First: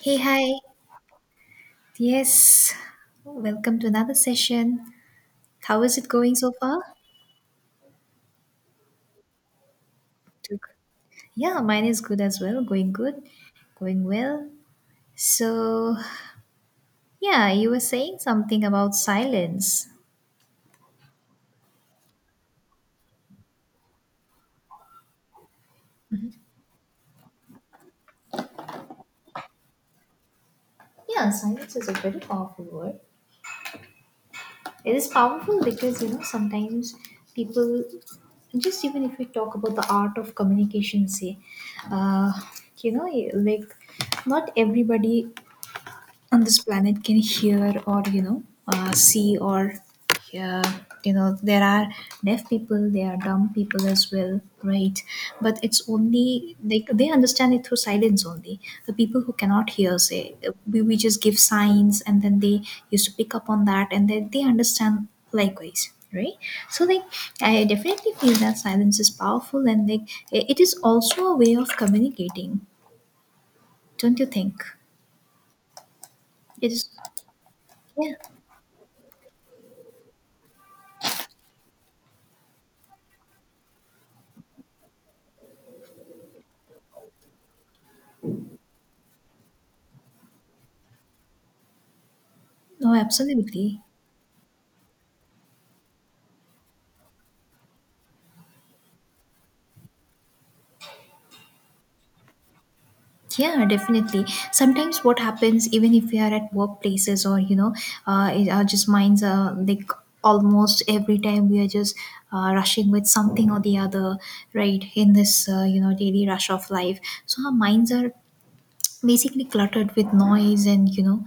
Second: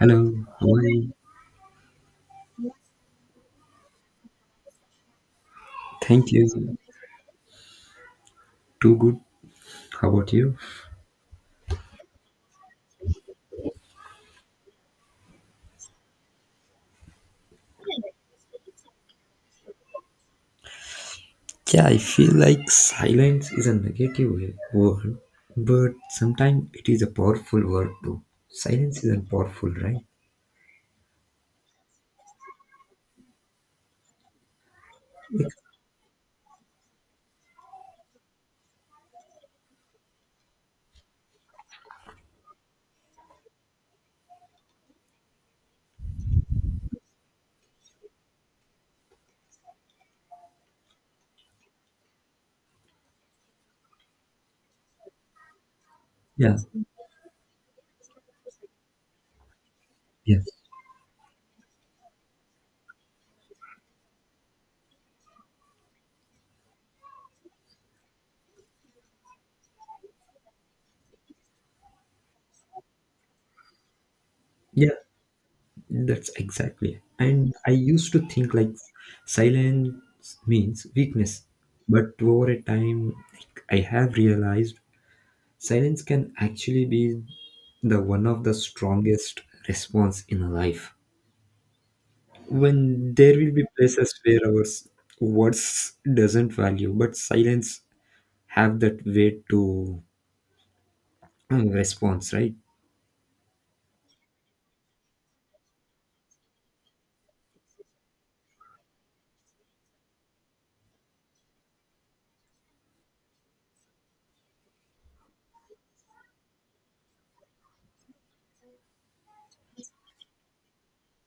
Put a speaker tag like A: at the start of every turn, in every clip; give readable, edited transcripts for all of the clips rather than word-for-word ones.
A: Hey, hi.
B: how are you?
A: Yes, welcome to another session. How is it
B: Thank
A: going
B: you.
A: so far?
B: Too good. How about you?
A: Too good. Yeah, mine is good as well. Going good, going well. So, yeah, you were saying something about silence.
B: Yeah, I feel like silence is a negative word, but sometimes it is a powerful word too. Silence is a powerful, right?
A: Yeah, silence is a very powerful word. It is powerful because, you know, sometimes people just even if we talk about the art of communication say uh, you know like not everybody on this planet can hear or see or uh, you know there are deaf people there are dumb people as well, right, but it's
B: Yeah,
A: only like they understand it through silence only. The people who cannot hear say
B: yeah,
A: we just give signs and then they used to pick up on that and then they understand likewise, right? So like I definitely feel that silence is powerful, and like it is also a way of communicating, don't you think?
B: yeah, that's
A: It is.
B: exactly. And I used
A: Yeah.
B: to think like silence means weakness, but over a time, like, I have realized silence can actually be the one of the strongest response in life.
A: Oh,
B: When there will be
A: absolutely.
B: places where our words doesn't value, but silence have that weight to response, right?
A: Yeah, definitely. Sometimes what happens, even if we are at workplaces or, you know, our just minds are like almost every time we are just rushing with something or the other, right, in this, you know, daily rush of life. So our minds are basically cluttered with noise and, you know,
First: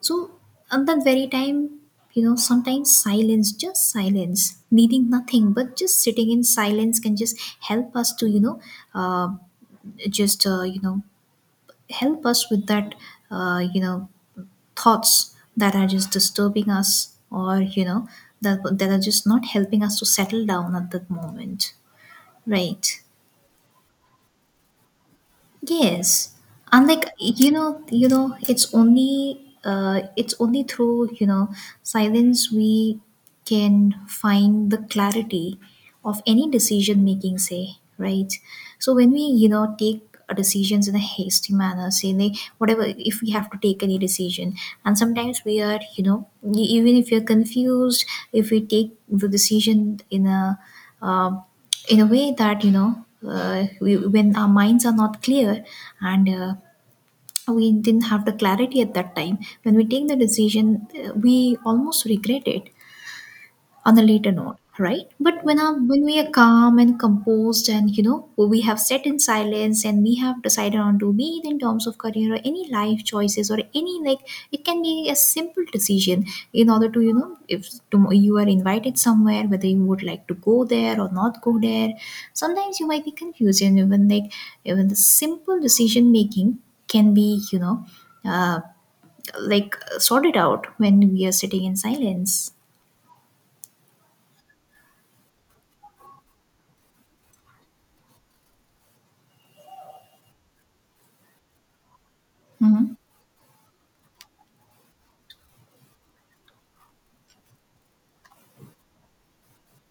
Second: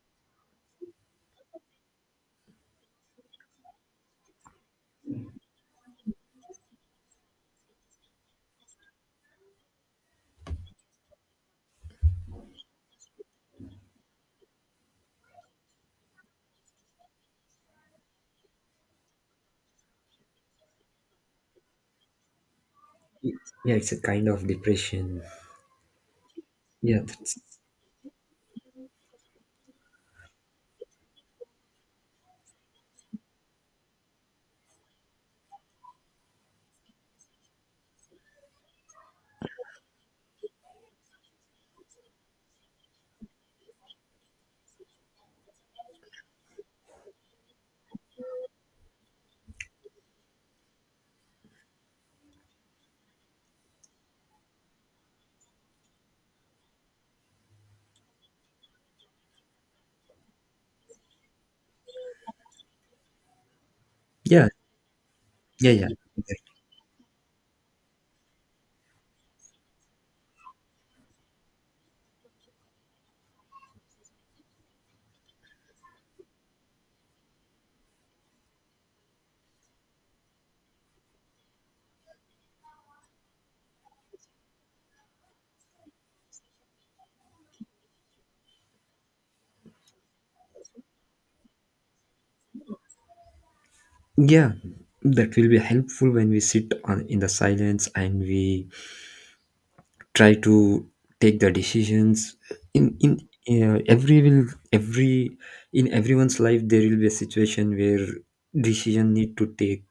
A: so at that very time, you know, sometimes silence, just silence, needing nothing, but just sitting in silence can just help us to, you know, uh, just you know help us with that you know thoughts that are just disturbing us, or you know, that are just not helping us to settle down at that moment, right?
B: Yeah, it's a kind of depression.
A: Yes,
B: Yeah,
A: unlike
B: that's.
A: it's only it's only through, you know, silence we can find the clarity of any decision making. Say, right. So when we, you know, take decisions in a hasty manner, say like, whatever, if we have to take any decision, and sometimes we are, you know, even if you're confused, if we take the decision um in a way that you know we, when our minds are not clear, and we didn't have the clarity at that time when we take the decision, we almost regret it on a later
B: Yeah,
A: note, right? But when
B: yeah,
A: our,
B: yeah,
A: when we are calm and composed and you know we have sat in silence and we have decided on, to be it in terms of career or any life choices or any, like, it can be a simple decision in order to, you know, if you are invited somewhere whether you would like to go there or not go there, sometimes you might be confused, and even like even the simple decision making can be you know uh, like sorted out when we are sitting in silence.
B: yeah, that will be helpful when we sit on in the silence and we try to take the decisions in
A: Hmm.
B: in uh, every will every in everyone's life. There will be a situation where decision need to take,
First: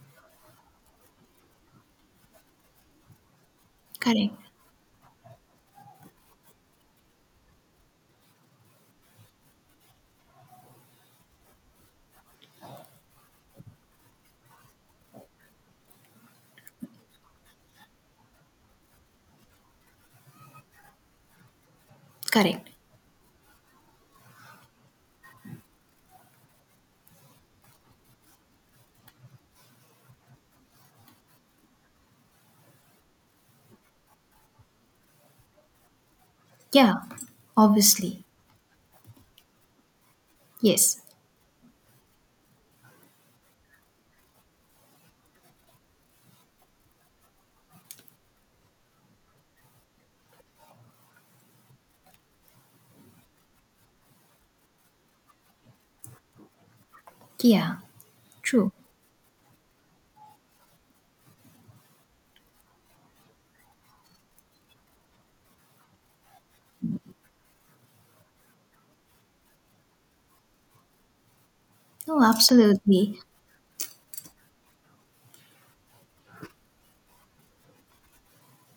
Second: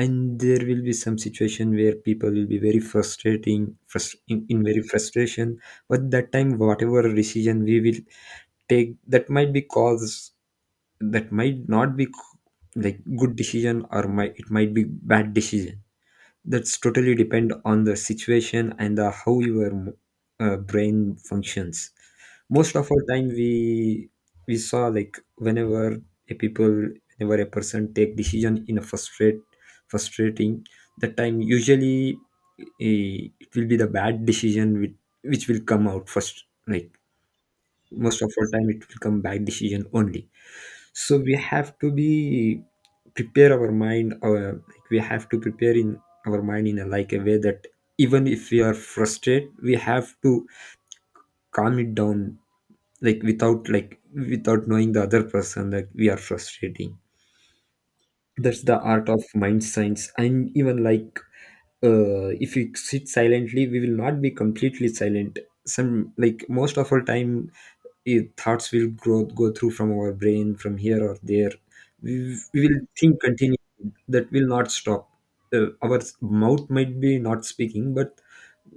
B: and there will be some situation where people will be very frustrating,
A: Correct.
B: in very frustration. But that time, whatever decision we will take, that might not be like good decision, or might it might be bad decision. That's totally depend on the situation and, the, how your brain functions.
A: Correct.
B: Most of our time, we saw, like, whenever a people, whenever a person take decision in a frustrating, that time usually it will be the bad decision, which will come out first. Like
A: Yeah,
B: most
A: obviously.
B: of our time, it will come bad decision only.
A: Yes.
B: So we have to be prepare our mind, like, we have to prepare in our mind in a, like, a way that even if we are frustrated, we have to calm it down, like without, like without knowing the other person, that we are frustrating.
A: Yeah,
B: That's
A: true.
B: the art of mind science. And even, like, if we sit silently, we will not be completely silent. Some Like most of our time, thoughts will grow go through from our brain from here or there.
A: No,
B: We will think
A: absolutely.
B: continue. That will not stop. Our mouth might be not speaking, but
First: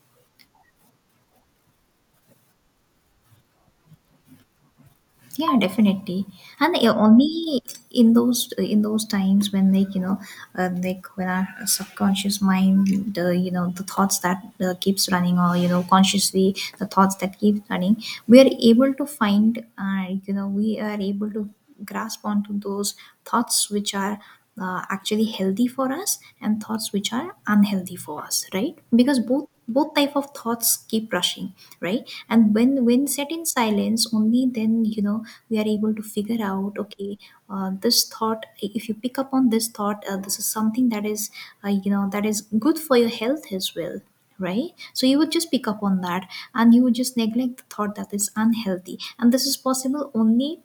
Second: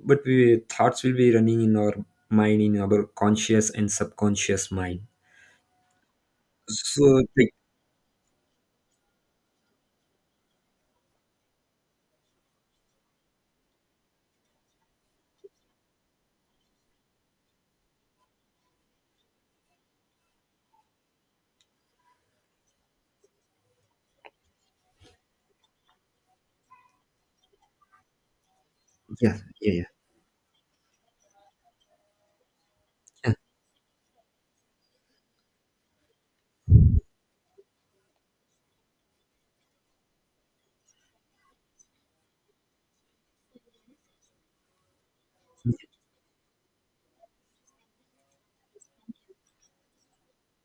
B: but we thoughts will be running in our mind, in our conscious and subconscious mind.
A: Yeah, definitely. And
B: So, like,
A: only in those, in those times when like you know like when our subconscious mind, the you know the thoughts that keeps running, or you know consciously the thoughts that keep running, we are able to find you know we are able to grasp onto those thoughts which are actually healthy for us, and thoughts which are unhealthy for us, right? Because
B: yeah,
A: both
B: yeah, yeah.
A: both type of thoughts keep rushing, right? And when set
B: Yeah,
A: in silence, only then you know we are able to figure out, okay, this thought, if you pick up on this thought, this is something that is you know that is good for your health as well, right? So you would just pick up on that, and you would just neglect the thought that is unhealthy, and this is possible only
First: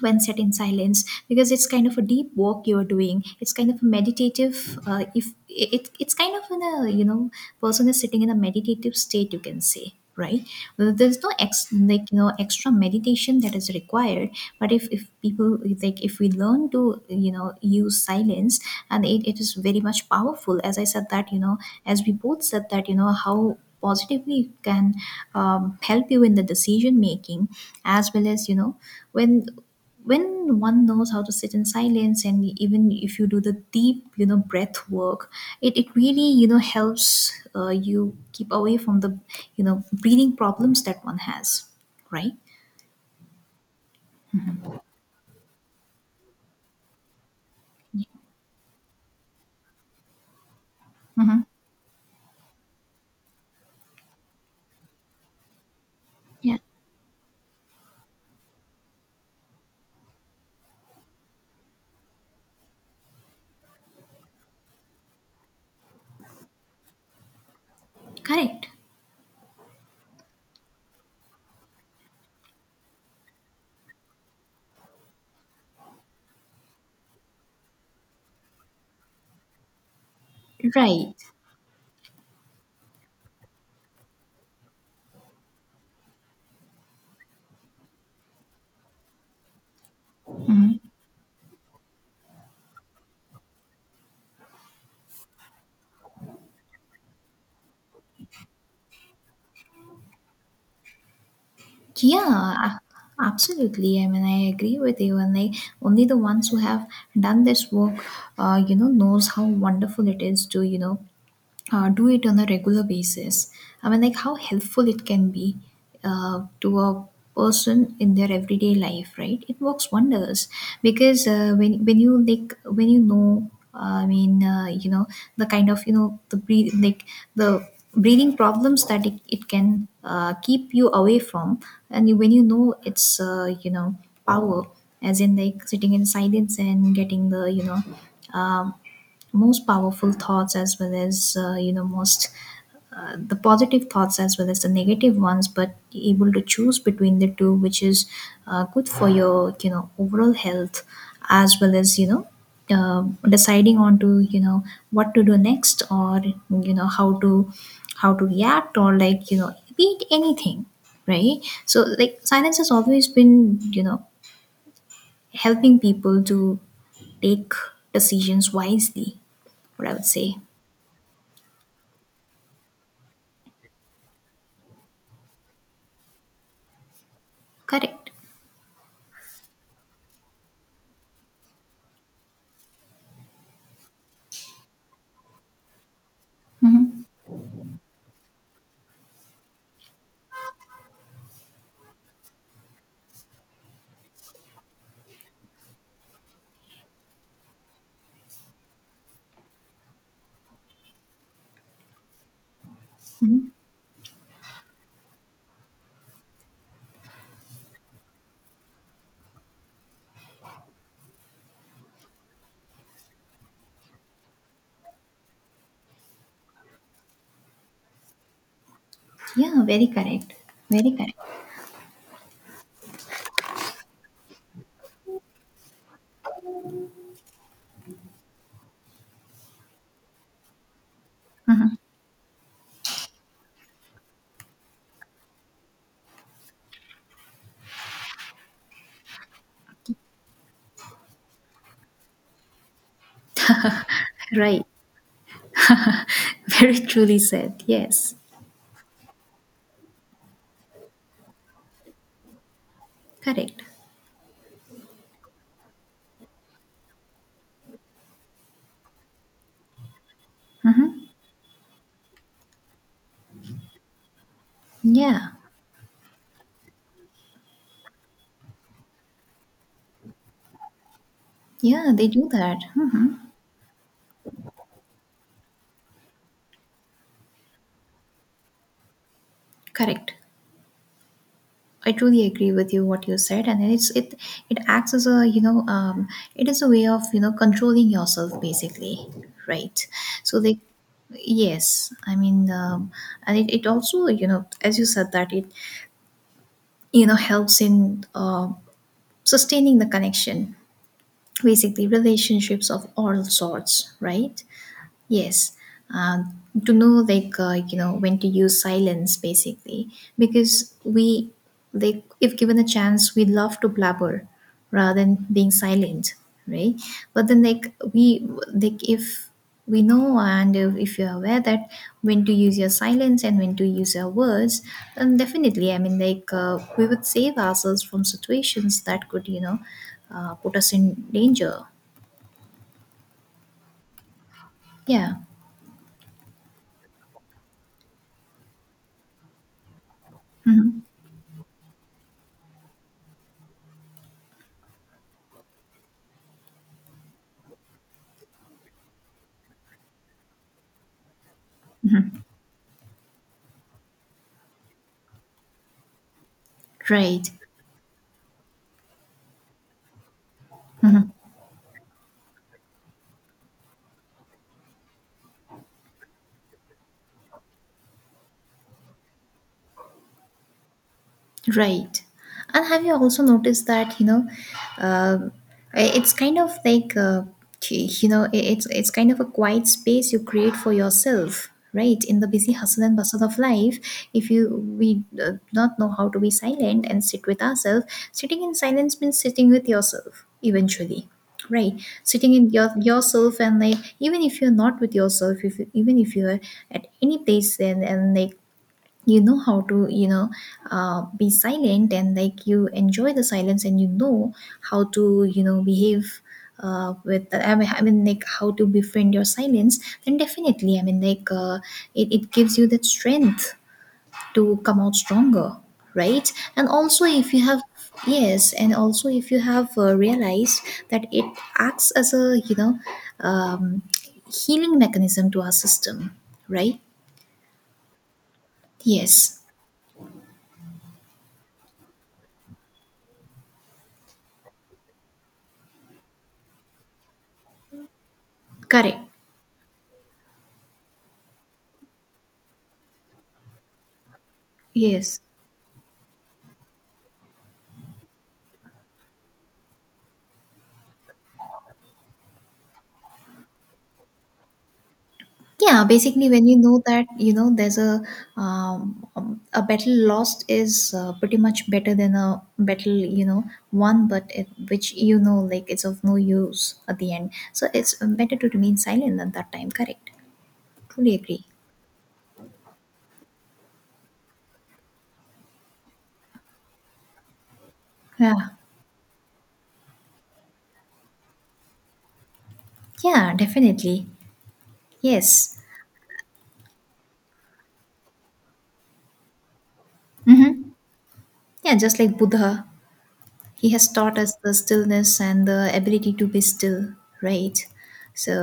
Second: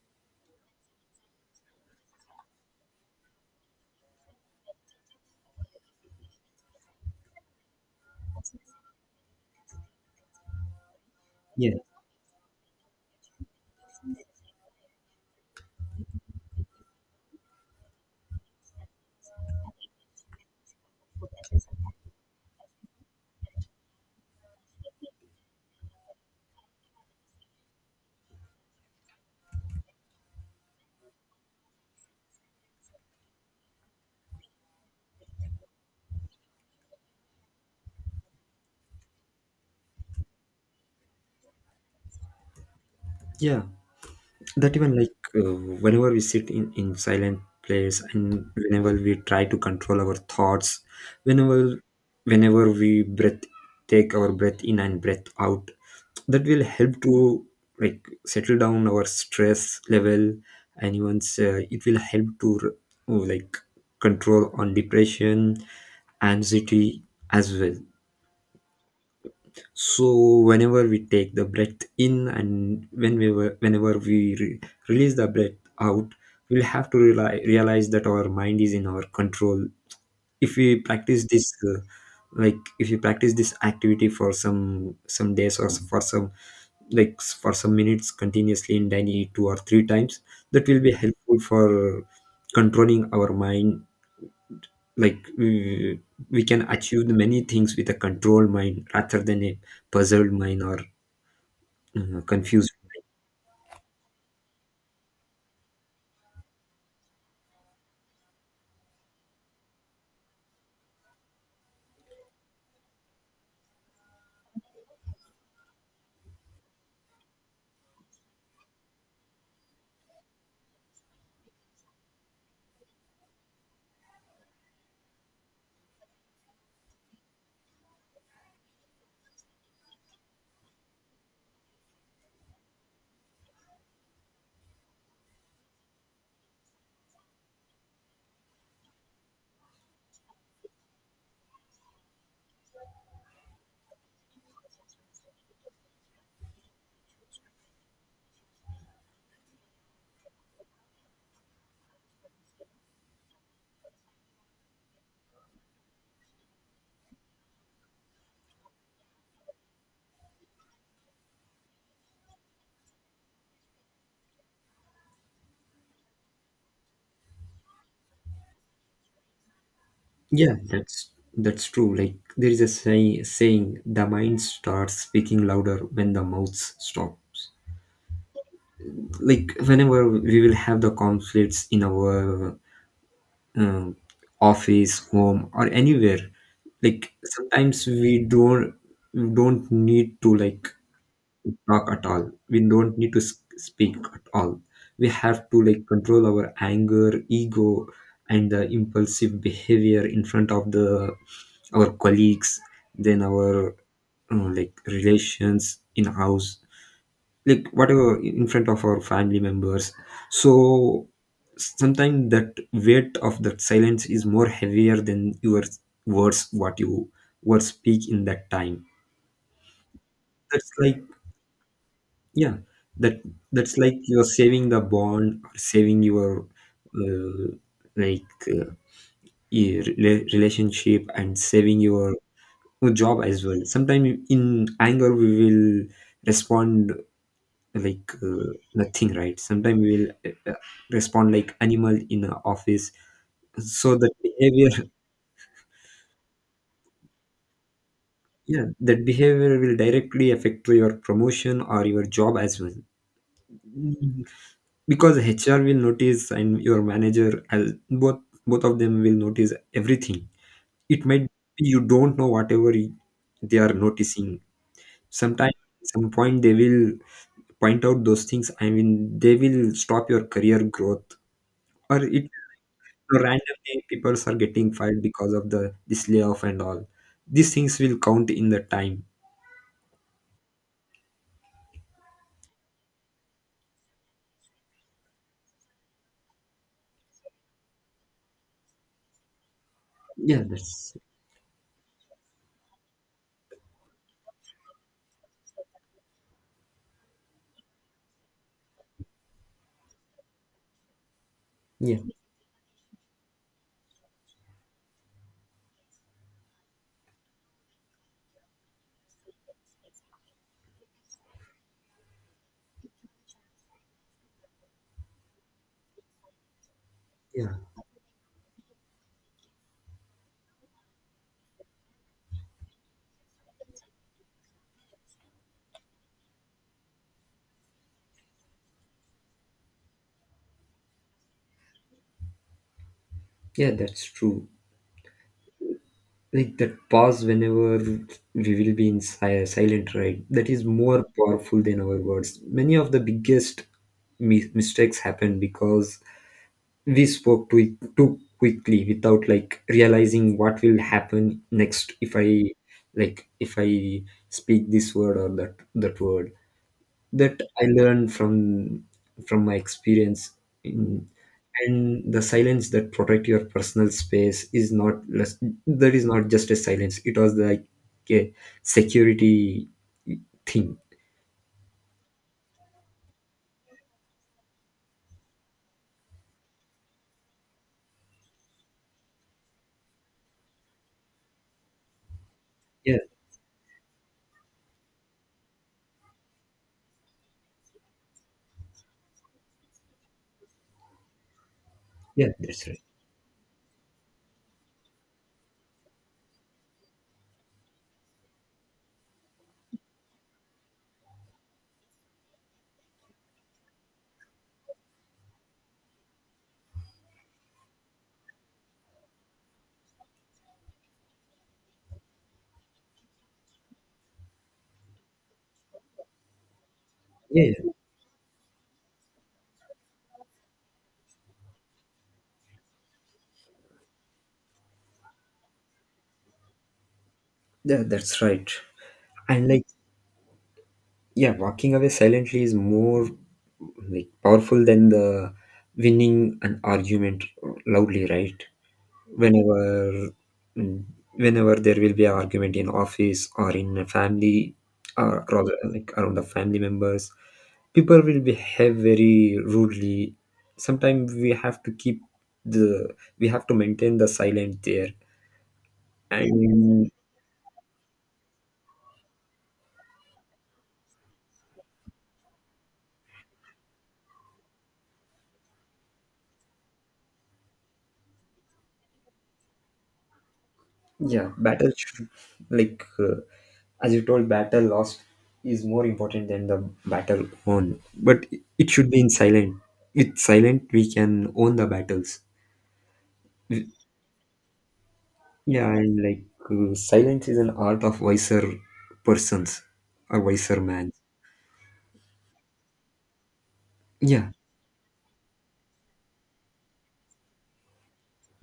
A: when set in silence. Because it's kind of a deep walk you're doing, it's kind of a meditative, if it, it's kind of in a you know person is sitting in a meditative state, you can say, right? Well, there's no ex,
B: yeah,
A: like you know, extra meditation that is required, but if people, like if we learn to, you know, use silence, and it is very much powerful, as I said, that you know, as we both said, that you know how positively it can help you in the decision making, as well as you know when when one knows how to sit in silence, and even if you do the deep you know breath work, it really you know helps you keep away from the you know breathing problems that one has, right?
B: yeah. That even, like, whenever we sit in silent place, and whenever we try to control our thoughts,
A: Mm-hmm.
B: whenever whenever we breath take our breath in and breath out, that
A: Yeah.
B: will help to, like, settle down our stress level. And even, it will help to, like, control on depression, anxiety, as well.
A: Correct.
B: So, whenever we take the breath in, and whenever we release the breath out, we'll have to realize that our mind is in our control. If we
A: Right.
B: practice this, like, if you practice this activity for some days, or for some minutes continuously, in daily two or three times, that will be helpful for controlling our mind. Like, we can achieve many things with a controlled mind, rather than a puzzled mind, or
A: Yeah.
B: confused.
A: Absolutely, I mean I agree with you, and I, only the ones who have done this work you know knows how wonderful it is to you know do it on a regular basis. I mean, like how helpful it can be to a person in their everyday life, right? It works wonders, because when you like, when you know I mean you know the kind of you know the breathe like the breathing problems that it can keep you away from. And you- when you know it's you know power, as in like sitting in silence and getting the you know um, most powerful thoughts, as well as you know most the positive thoughts as well as the negative ones, but able to choose between the two which is good for your you know overall health, as well as you know uh, deciding on to you know what to do next, or you know how to, how to react, or like you know be it anything, right? So like silence has always been you know helping people to take decisions wisely, what I would say.
B: Yeah, that's true. Like, there is a saying, the mind starts speaking louder when the mouth stops.
A: Correct.
B: Like, whenever we will have the conflicts in our, um, office, home, or anywhere, like, sometimes we don't need to, like, talk at all. We don't need to speak at all. We have to, like, control our anger, ego, and the impulsive behavior in front of the our colleagues, then our, like, relations in house, like whatever, in front of our family members. So sometimes that weight of that silence is more heavier than your words, what you were speak in that time.
A: Yeah, very correct.
B: That's
A: Very
B: like.
A: correct.
B: Yeah, that that's like you're saving the bond, or saving your, uh, like uh, your relationship, and saving your job as well. Sometimes in anger we will respond like, nothing, right? Sometimes we will, respond like animal in a office. So that
A: Right.
B: behavior.
A: Very truly said. Yes.
B: Yeah, that behavior will directly affect to your promotion or your job as well.
A: Correct.
B: Because HR will notice, and your manager as, both both of them will notice everything. It might be you don't know whatever they are noticing.
A: Yeah.
B: sometimes some point they will point out those things. I mean, they will stop your career growth,
A: Yeah,
B: or
A: they
B: it
A: do that. Hmm.
B: randomly, people are getting fired because of the this layoff, and all these things will count in the time.
A: Correct. I truly agree with you what you said, and it it acts as a you know it is a way of you know controlling yourself basically, right? So
B: Yeah,
A: they,
B: that's.
A: yes, I mean, and it also, you know, as you said that it, you know, helps in sustaining the connection, basically
B: Yeah,
A: relationships of all sorts, right? Yes. uh, to know like you know when to use silence basically, because we, like if given a chance we love to blabber rather than being silent, right? But then
B: yeah,
A: like we, like if we know and if you're aware that when to use your silence and when to use your words, then definitely I mean like we would save ourselves from situations that could you know put us in danger.
B: yeah, that's true.
A: Yeah.
B: Like, that pause, whenever we will be in silent, right, that is
A: Mhm.
B: more powerful than our words. Many of the biggest mistakes happen because we spoke too quickly, without, like, realizing what will happen next if I, like if I speak this word, or that word.
A: Right.
B: That I learned from my experience in.
A: Mm-hmm.
B: And the silence that protect your personal space is not less. That is not just a silence, it was like a security thing.
A: Right. And have you also noticed that, you know, um, it's kind of like, you know, it's kind of a quiet space you create for yourself, right? In the busy hustle
B: Yeah.
A: and bustle of life, if you, we not know how to be silent and sit with ourselves, sitting in silence means sitting with yourself eventually. Right,
B: Yeah,
A: sitting in
B: that's
A: your
B: right.
A: yourself, and like even if you're not with yourself, if you, even if you're at any place, and like you know how to you know be silent, and like you enjoy the silence, and you know how to you know behave with I mean like how to befriend your silence, then definitely I mean like it gives you that strength to come out stronger, right? And also if
B: Yeah,
A: you have,
B: yeah.
A: yes, and also if you have realized that it acts as a you know um, healing mechanism to our system, right?
B: Yeah, that's right.
A: Yes.
B: And, like, yeah, walking away silently is more, like, powerful than the winning an argument loudly, right?
A: Correct.
B: Whenever mm, whenever there will be an argument in office, or in a family,
A: Yes.
B: or rather, like, around the family members, people will behave very rudely. Sometimes we have to keep the we have to maintain the silent there.
A: Yeah, basically, when you know
B: And,
A: that you know there's a battle lost is pretty much better than a battle you know won, but it, which you know like it's of no use at the end. So it's better to remain silent at that time. Correct. Truly
B: yeah,
A: agree.
B: battle should, like as you told, battle lost is more important than the battle won. But
A: Yeah.
B: it should be in silent. With silent we can own the battles.
A: Yeah. Definitely. Yes.
B: Yeah, and, like, silence is an art of wiser persons, or wiser
A: Mm-hmm.
B: man.
A: Yeah. Just like Buddha, he has taught
B: Yeah,
A: us the stillness and the ability to be still, right?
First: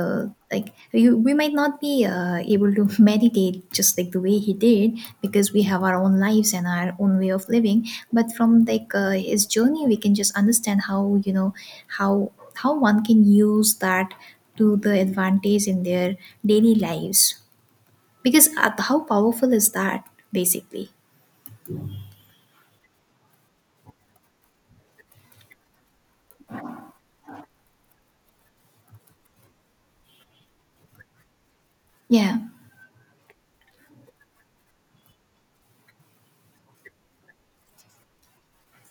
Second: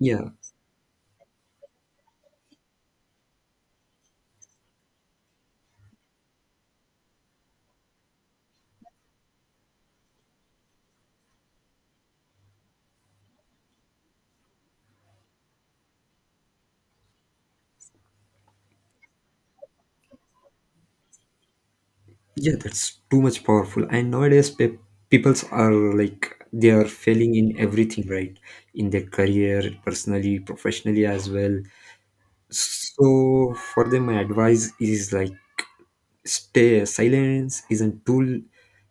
B: yeah,
A: like, you, we might not be able to meditate just like the way he did, because we have our own lives and our own way of living. But from like his journey, we can just understand how you know how one can use that to the advantage in their daily lives. Because how powerful is that, basically?
B: yeah. That's too much powerful. And nowadays, peoples are, like, they are failing in everything, right? In their career, personally, professionally, as well.
A: Yeah.
B: So for them, my advice is, like, stay. Silence is a tool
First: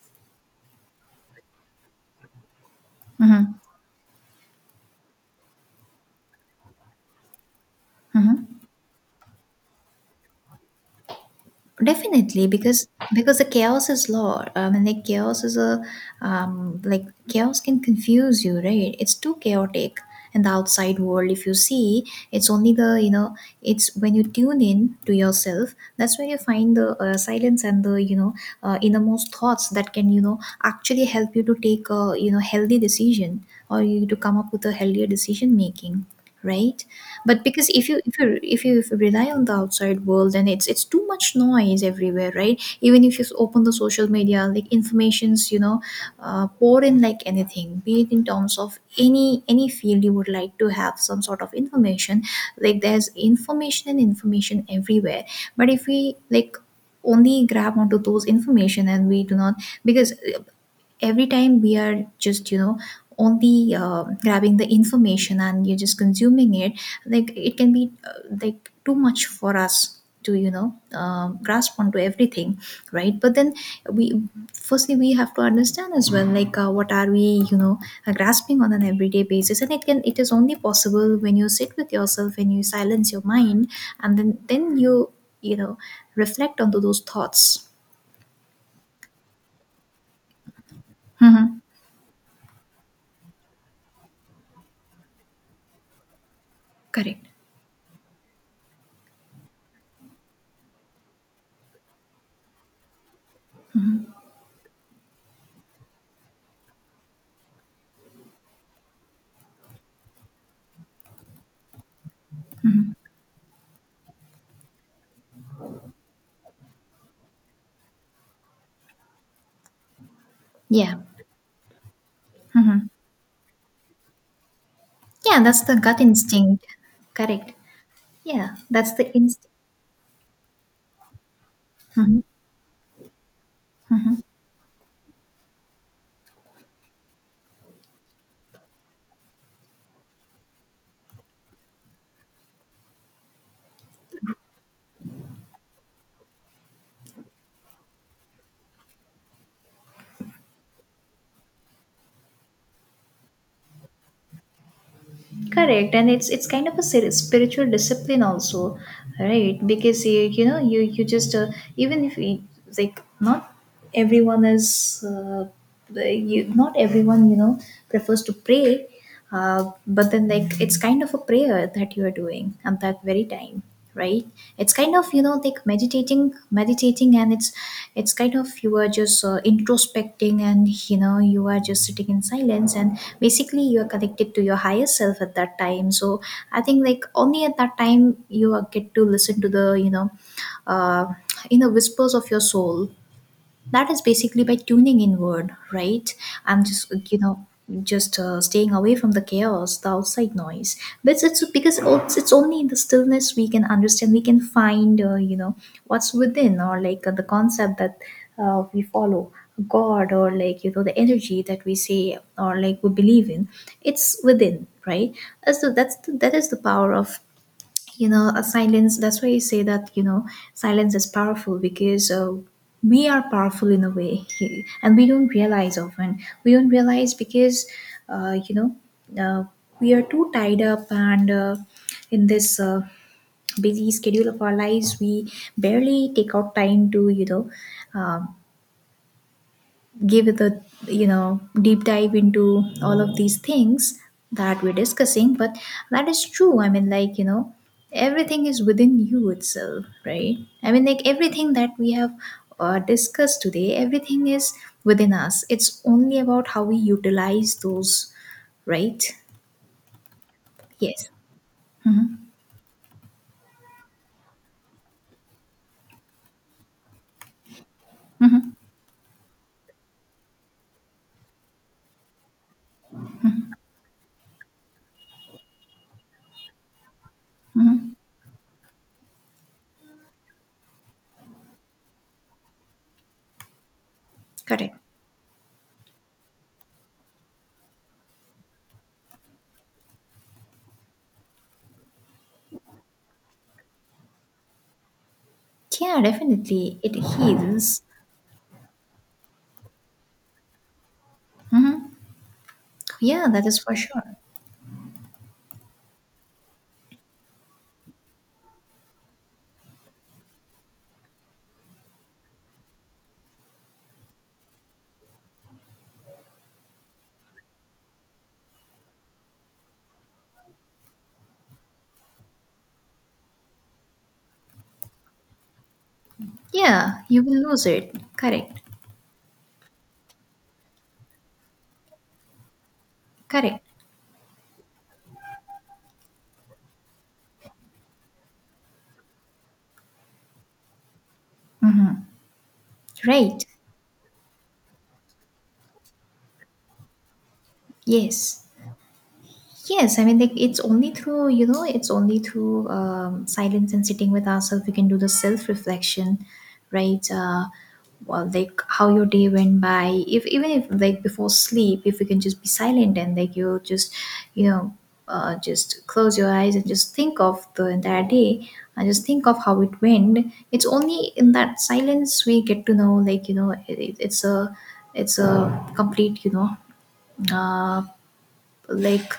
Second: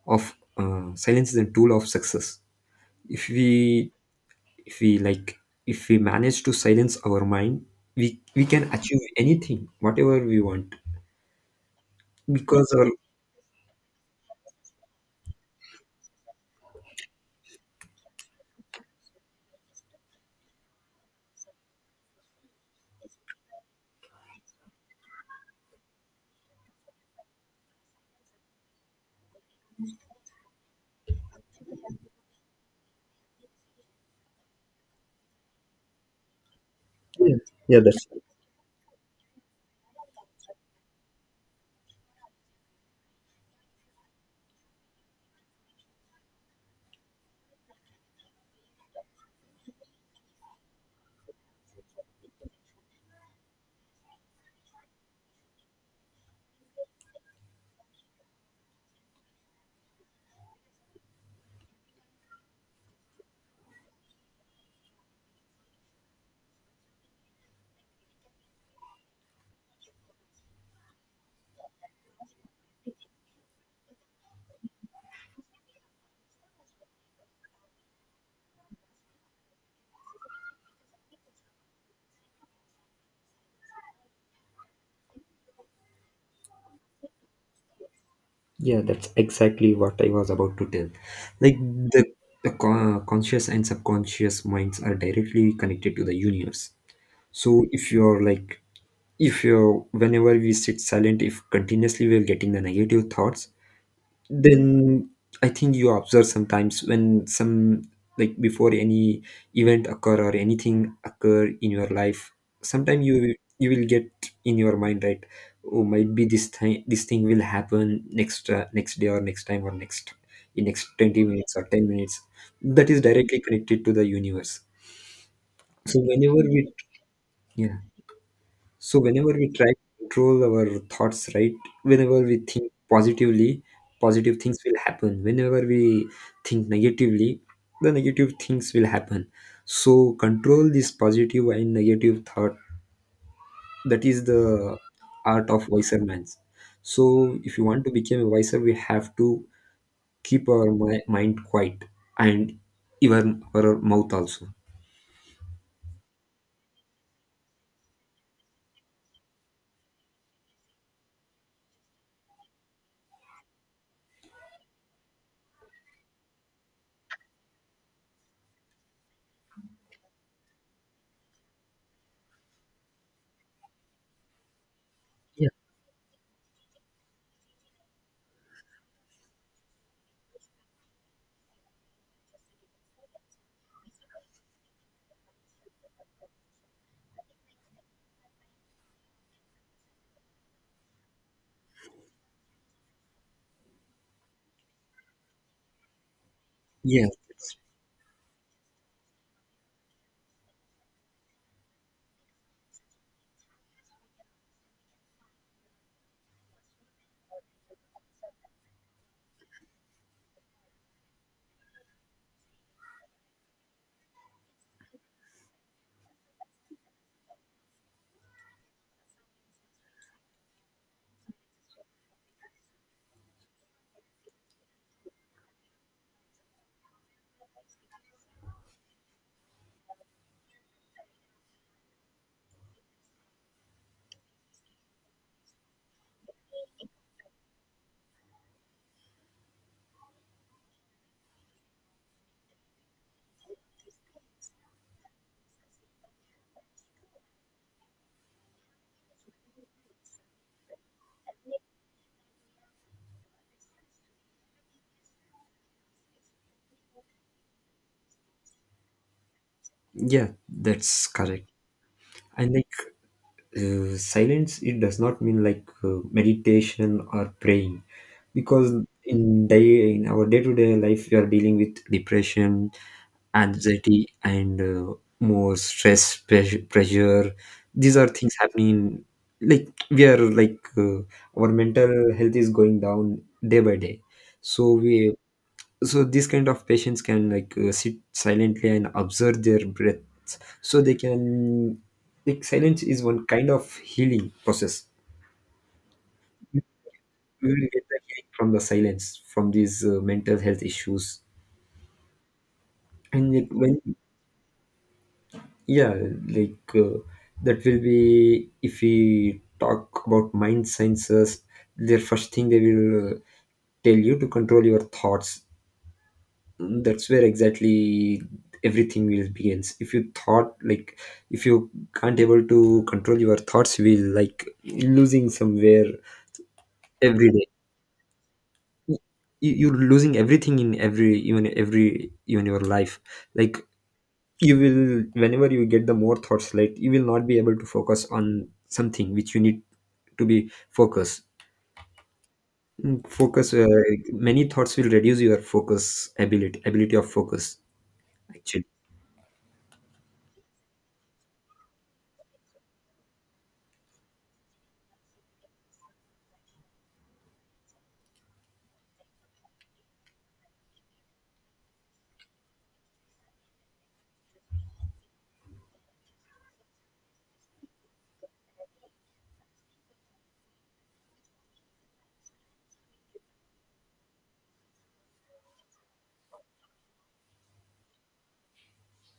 B: of uh, Silence is a tool of success. If
A: Mm-hmm.
B: we if we like if we manage to silence our mind, we we
A: Mm-hmm.
B: can achieve anything, whatever we want.
A: Definitely,
B: Because our.
A: because the chaos is law. I mean, like chaos is a like chaos can confuse you, right? It's too chaotic in the outside world. If you see, it's only the you know, it's when you tune in to yourself. That's where you find the silence and the innermost thoughts that can actually help you to take a healthy decision, or you to come up with a healthier decision making, right?
B: Yeah,
A: But because
B: yeah,
A: if you rely on the outside world, then it's too much noise everywhere, right? Even if you open the social media, like informations, pour in like anything, be it in terms of any field you would like to have some sort of information. Like there's information and information everywhere. But if we, like, only grab onto those information and we do not, because every time we are just only grabbing the information and you're just consuming it. Like it can be like too much for us to grasp onto everything, right? But then we firstly we have to understand as well, like what are we, grasping on an everyday basis? And it can, it is only possible when you sit with yourself and you silence your mind, and then you you know reflect onto those thoughts.
B: that's exactly what I was about to tell. Like,
A: Hmm.
B: the the conscious and subconscious minds are directly connected to the universe.
A: Correct.
B: So, if you're like if you're whenever we sit silent, if continuously we're getting the negative thoughts, then I think you observe sometimes, when some like before any event occur, or anything occur in your life,
A: Hmm.
B: sometimes you will get in your mind, right? Oh, might be this thing will happen next, next day, or next time, or next in next
A: Yeah.
B: 20 minutes, or 10 minutes.
A: Mm-hmm.
B: That is directly connected to the universe.
A: Yeah, that's the
B: So
A: gut
B: whenever we
A: instinct. Correct.
B: Yeah,
A: Yeah, that's
B: so
A: the
B: whenever we
A: instinct.
B: try to control our thoughts, right? Whenever
A: Mhm.
B: we think positively,
A: Mhm.
B: positive things will happen. Whenever we think negatively, the negative things will happen. So control this positive and negative thought. That is the art of wiser minds. So if you want to become a wiser, we have to keep our mind quiet, and even our mouth also.
A: Correct, and it's kind of a spiritual discipline also, right? Because you know you you just, even if you, like, not everyone is you, not everyone prefers to pray, but then, like, it's kind of a prayer that you are doing at that very time, right? It's kind of, like, meditating, and it's kind of you are just introspecting, and you are just sitting in silence, and basically you are connected to your higher self at that time. So I think, like, only at that time you are- get to listen to the, uh, whispers of your soul. That is basically by tuning inward, right? I'm just
B: Yeah,
A: you know just staying away from the chaos, the outside noise. But it's because it's only in the stillness we can understand, we can find, what's within, or like, the concept that we follow, god, or like, the energy that we say, or like, we believe in. It's within, right? As so that's the, that is the power of, a silence. That's why you say that, silence is powerful, because we are powerful in a way and we don't realize often. We don't realize because uh, you know uh, we are too tied up, and in this busy schedule of our lives, we barely take out time to, um give it a, deep dive into all of these things that we're discussing. But that is true. I mean, like, everything is within you itself, right? I mean, like, everything that we have discussed today, everything is within us. It's only about how we utilize those, right?
B: yeah, that's
A: Yes.
B: correct.
A: Mm-hmm.
B: And, silence, it does not mean like, meditation or praying. Because in day in our day-to-day life, we are dealing with depression, anxiety, and, more stress, pressure, these are things happening. Like, we are like, our mental health is going down day by day. so
A: Correct.
B: we so these kind of patients can, like, sit silently and observe their breaths, so they can, silence is one kind of healing process.
A: Yeah, definitely, it
B: We will
A: heals.
B: get the healing from the silence, from these, mental health issues.
A: Yeah,
B: And,
A: that
B: like,
A: is
B: when
A: for sure.
B: yeah, like uh, that will be, if we talk about mind sciences, their first thing, they will, tell you to control your thoughts. That's where exactly everything will begins. If you can't able to control your thoughts, you will, like, losing somewhere,
A: Yeah, you
B: every
A: will
B: day.
A: lose it. Correct.
B: You're losing everything in every, even your life. Like,
A: Correct.
B: you will whenever you get the more thoughts, like, you will not be able to focus on something which you need to be focused. Mm,
A: Right.
B: focus Many thoughts will reduce your focus, ability of focus
A: Yes.
B: actually.
A: Yes, I mean, like, it's only through, it's only through silence and sitting with ourselves we can do the self-reflection, right? Well, like, how your day went by. If even if, like, before sleep, if you can just be silent and, like, you just, you know, just close your eyes and just think of the entire day, and just think of how it went. It's only in that silence we get to know, like, it's a complete, uh, like,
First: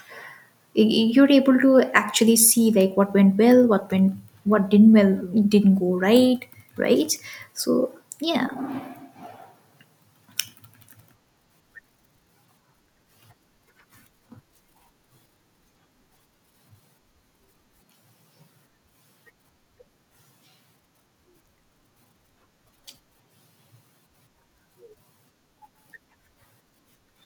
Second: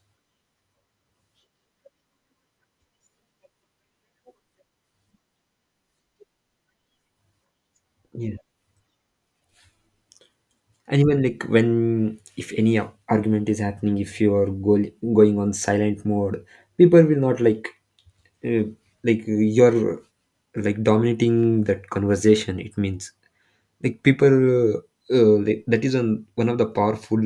A: you're able to actually see, like, what went well, what went, what didn't well, didn't go right, right, so, yeah.
B: And even, like, when, if any argument is happening, if you are going on silent mode, people will not, like, uh, like, you're like dominating that conversation. It means like people, like, that is on one of the powerful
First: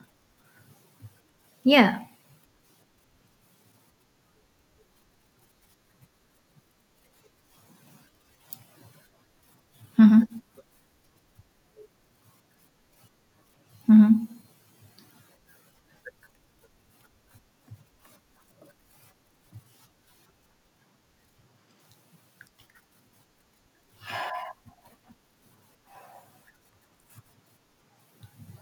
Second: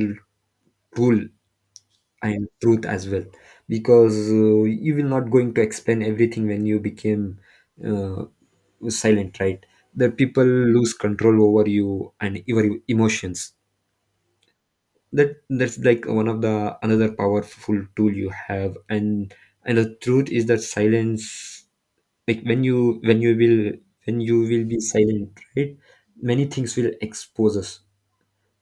B: rule
A: Yeah.
B: and truth as well. Because, you will not going to explain everything when you became, uh, silent, right? That
A: Hmm.
B: people lose control over you and your emotions.
A: Hmm.
B: That's like one of the another powerful tool you have. And the truth is that silence, like, when you will be silent, right, many things will expose us,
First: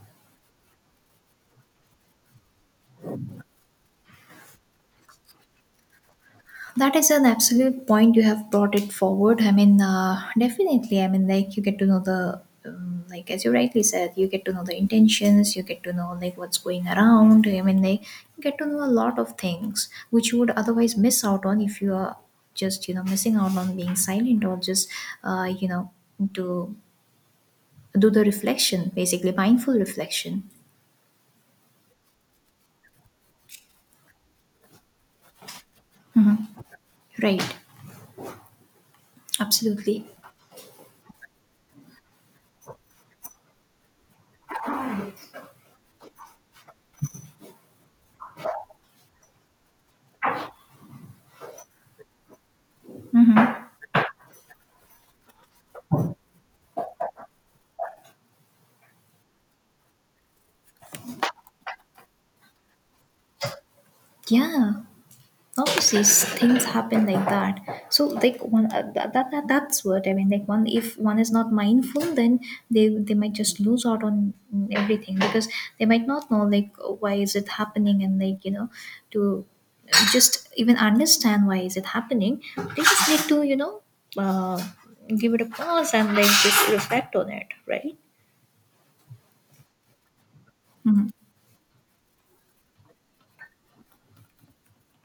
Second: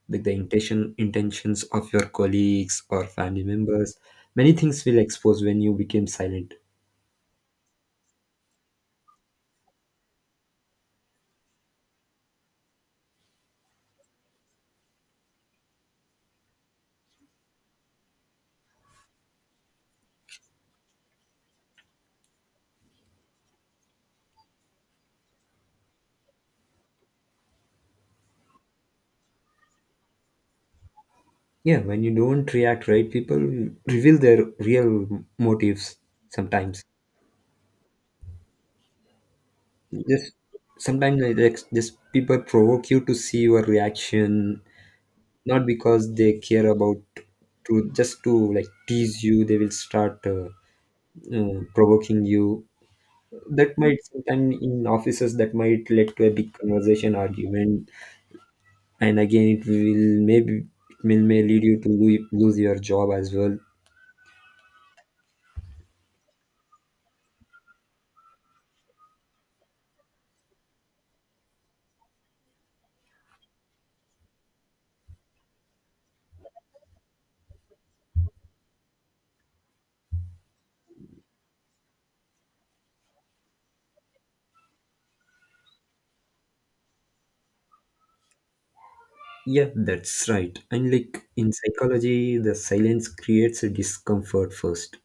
B: like the intentions of your colleagues or family members. Many things will expose when you became silent.
A: That is an absolute point. You have brought it forward. I mean, definitely. I mean, like, you get to know the, like, as you rightly said, you get to know the intentions. You get to know, like, what's going around. I mean, like, you get to know a lot of things which you would otherwise miss out on, if you are just, missing out on being silent, or just, uh, you know to do the reflection, basically mindful reflection.
B: Yeah, when you don't react, right, people reveal their real motives.
A: Hmm.
B: sometimes
A: Right. Absolutely.
B: just sometimes just people provoke you to see your reaction, not because they care about, to just to, like, tease you. They will start, provoking you.
A: Hmm.
B: That might Sometime in offices, that might lead to a big conversation, argument. And again, it may lead you to lose your job as well.
A: Yeah. Obviously, things happen like that. So, like, one that's what I mean, like, one, if one is not mindful, then they might just lose out on, mm, everything, because they might not know, like, why is it happening? And, like, to just even understand why is it happening, they just need to, uh, give it a pause and, like, just reflect on it, right?
B: Yeah, that's right. And, like, in psychology, the silence creates a discomfort first.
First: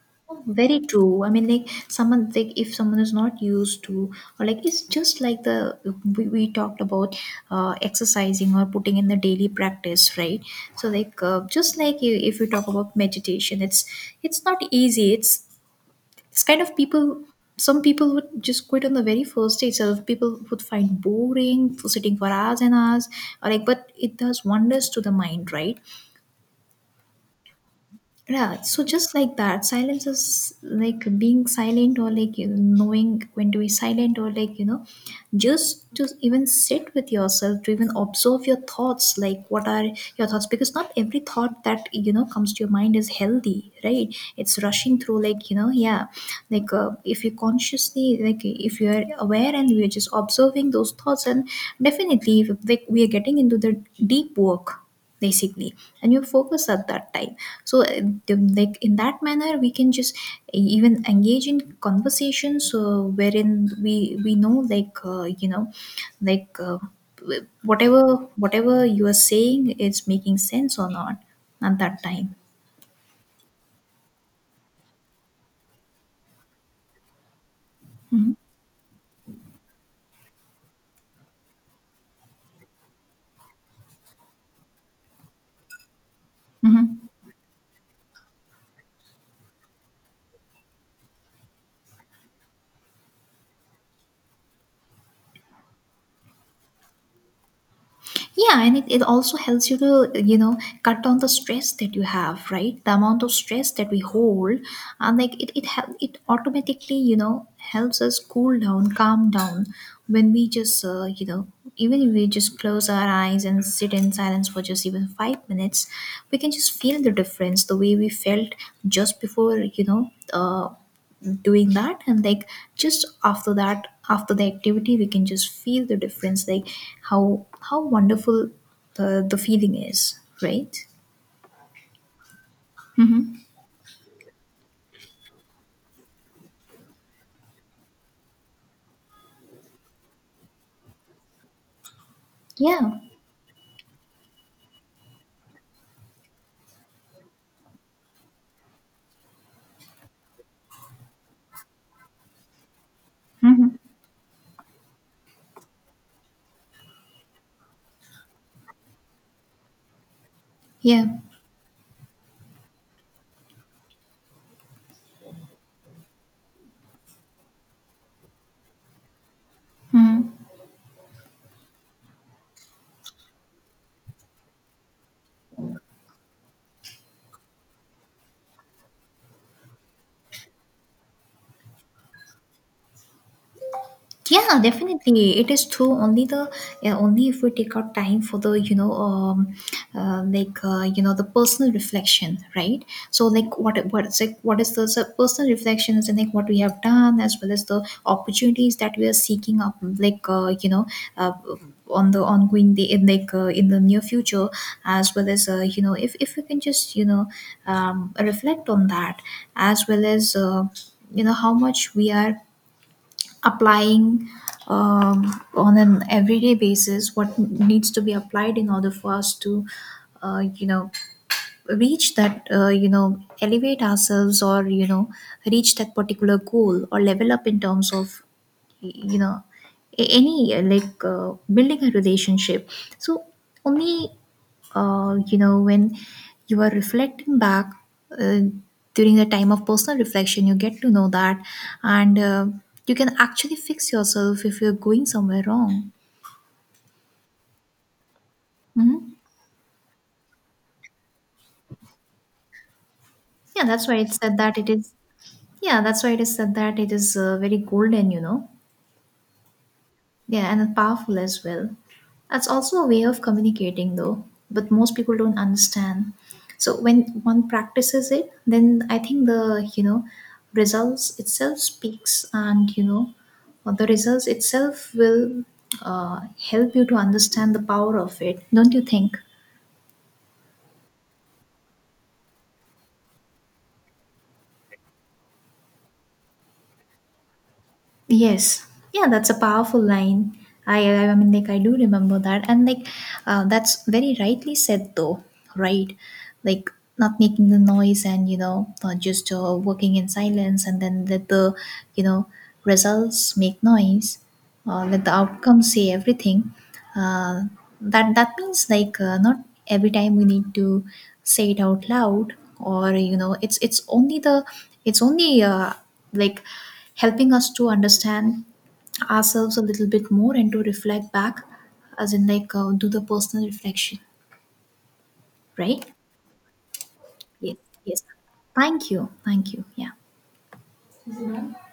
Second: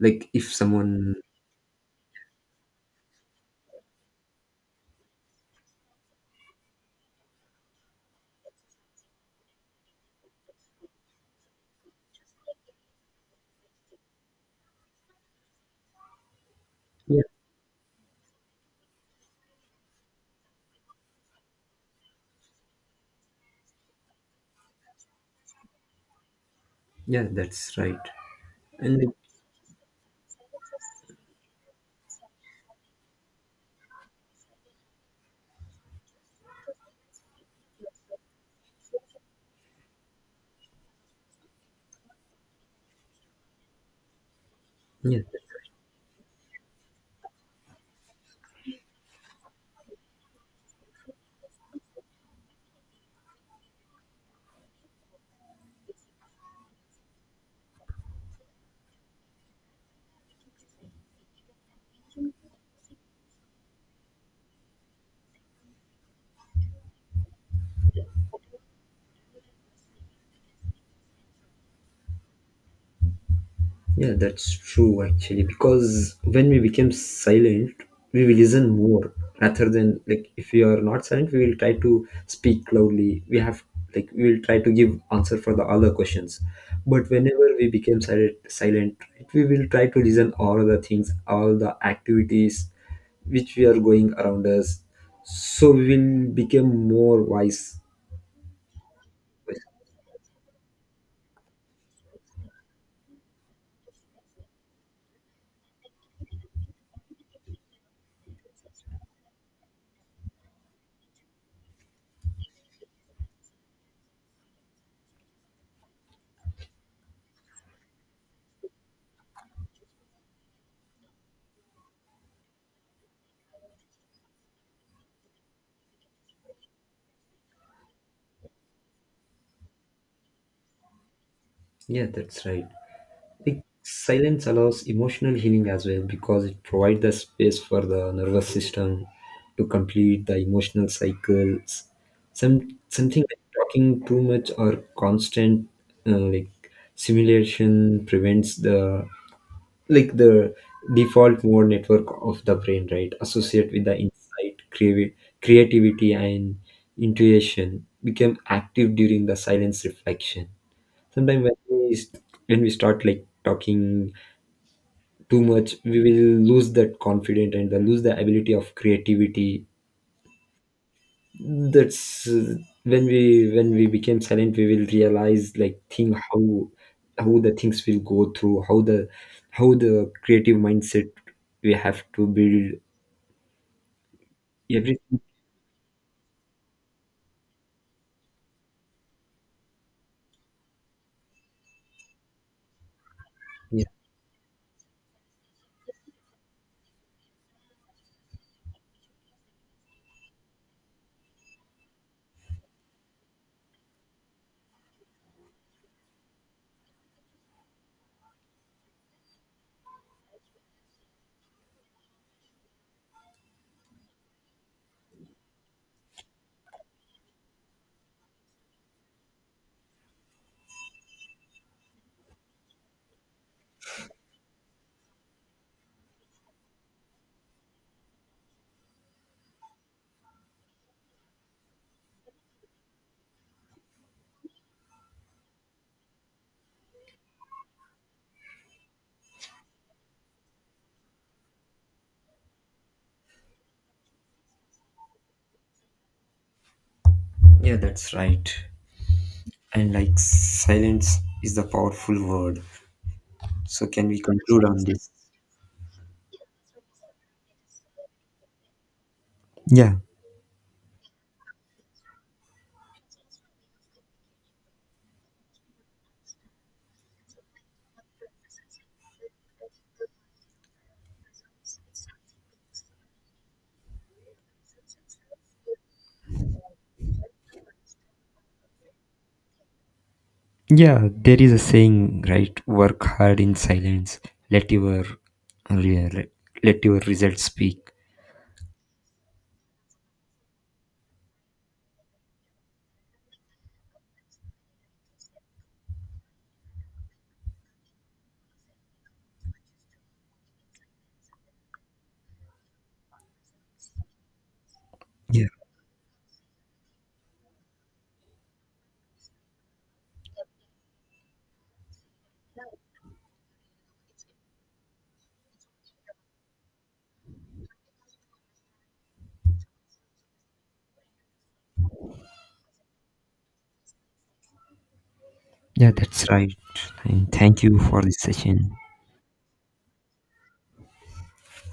B: Like, if
A: Very
B: someone.
A: true. I mean, like, someone, like, if someone is not used to, or like, it's just like the, we talked about exercising or putting in the daily practice, right? So, like, just like, if you talk about meditation, it's not easy, it's kind of people,
B: Yeah,
A: some people would just quit on the very first day itself. People would find boring for sitting for hours and hours, or like, but it does wonders to the mind, right?
B: yeah, that's right.
A: Yeah, so
B: And,
A: just
B: like,
A: like that, silence is like being silent, or like, knowing when to be silent, or like, just to even sit with yourself, to even observe your thoughts. Like, what are your thoughts? Because not every thought that, comes to your mind is healthy, right? It's rushing
B: yeah.
A: through, like, yeah, like, if you consciously, like, if you are aware and we are just observing those thoughts, and definitely, if, like, we are getting into the deep work, basically, and you focus at that time. So like, in that manner, we can just even engage in conversations wherein we know, like, like, whatever whatever you are saying is making sense or not at that time.
B: Yeah, that's true actually, because when we became silent, we
A: Hmm.
B: will listen more, rather than, like, if we are not silent, we will try to speak loudly. We have like We will try to give answer for the other questions. But
A: Hmm.
B: whenever we became silent, right, we will try to listen all the things, all the activities which we are going around us. So we will become more wise.
A: Yeah, and it also helps you to, cut down the stress that you have, right? The amount of stress that we hold, and like, it, it automatically, helps us cool down, calm down, when we just, even if we just close our eyes and sit in silence for just even 5 minutes, we can just feel the difference, the way we felt just before, doing that. And like, just after that, after the activity, we can just feel the difference, like, how wonderful the feeling is, right?
B: Yeah, that's right. Think silence allows emotional healing as well, because it provides the space for the nervous system to complete the emotional cycles. Some
A: Yeah.
B: something like talking too much, or constant, like, simulation, prevents the, like the default mode network of the brain, right? Associate
A: Mm-hmm.
B: with the insight, creativity, and intuition, become active during the silence reflection.
A: Yeah.
B: Sometimes when we we start, like, talking too much, we will lose that confidence, and then lose the ability of creativity.
A: Mhm.
B: That's, when we became silent, we will realize, like, think how the things will go through, how the creative mindset we have to build.
A: Yeah,
B: Everything.
A: definitely. It is true. Only the, yeah, only if we take out time for the, like, the personal reflection, right? So, like,
B: Yeah,
A: what is, like, what is the, so personal reflection is like what we have done, as well as the opportunities that we are seeking up, like, uh, on the ongoing day, in like, in the near future, as well as if we can just, reflect on that, as well as. How much we are applying on an everyday basis, what needs to be applied in order for us to, uh, you know reach that, elevate ourselves, or reach that particular goal, or level up in terms of, you know any like, building a relationship. So only, when you are reflecting back, uh, during the time of personal reflection, you get to know that, and you can actually fix yourself if you're going somewhere wrong.
B: yeah, that's right.
A: Hmm.
B: And, like, silence is the powerful word.
A: Yeah,
B: So
A: that's why
B: can
A: it
B: we
A: said that
B: conclude
A: it
B: on
A: is,
B: this?
A: yeah, that's why it is said that it is very golden,
B: Yeah.
A: Yeah, and powerful as well. That's also a way of communicating, though, but most people don't understand. So when one practices it, then I think the, results itself speaks, and the results itself will uh, help you to understand the power of it. Don't you think?
B: Yeah, there is a saying, right? Work hard in silence. Let your let your results speak.
A: Yes. Yeah, that's a powerful line. I mean, like, I do remember that, and like, that's very rightly said, though, right? Like, not making the noise, and just working in silence, and then let the, you know results make noise, let the
B: Yeah.
A: outcome say everything. Uh, that means like, not every time we need to say it out loud, or it's only the, it's only like, helping us to understand ourselves a little bit more, and to reflect back, as in, like, do the personal reflection,
B: Yeah,
A: right?
B: that's right. And
A: Yes,
B: thank you for
A: yes.
B: this session.
A: Thank you. Thank you. Yeah.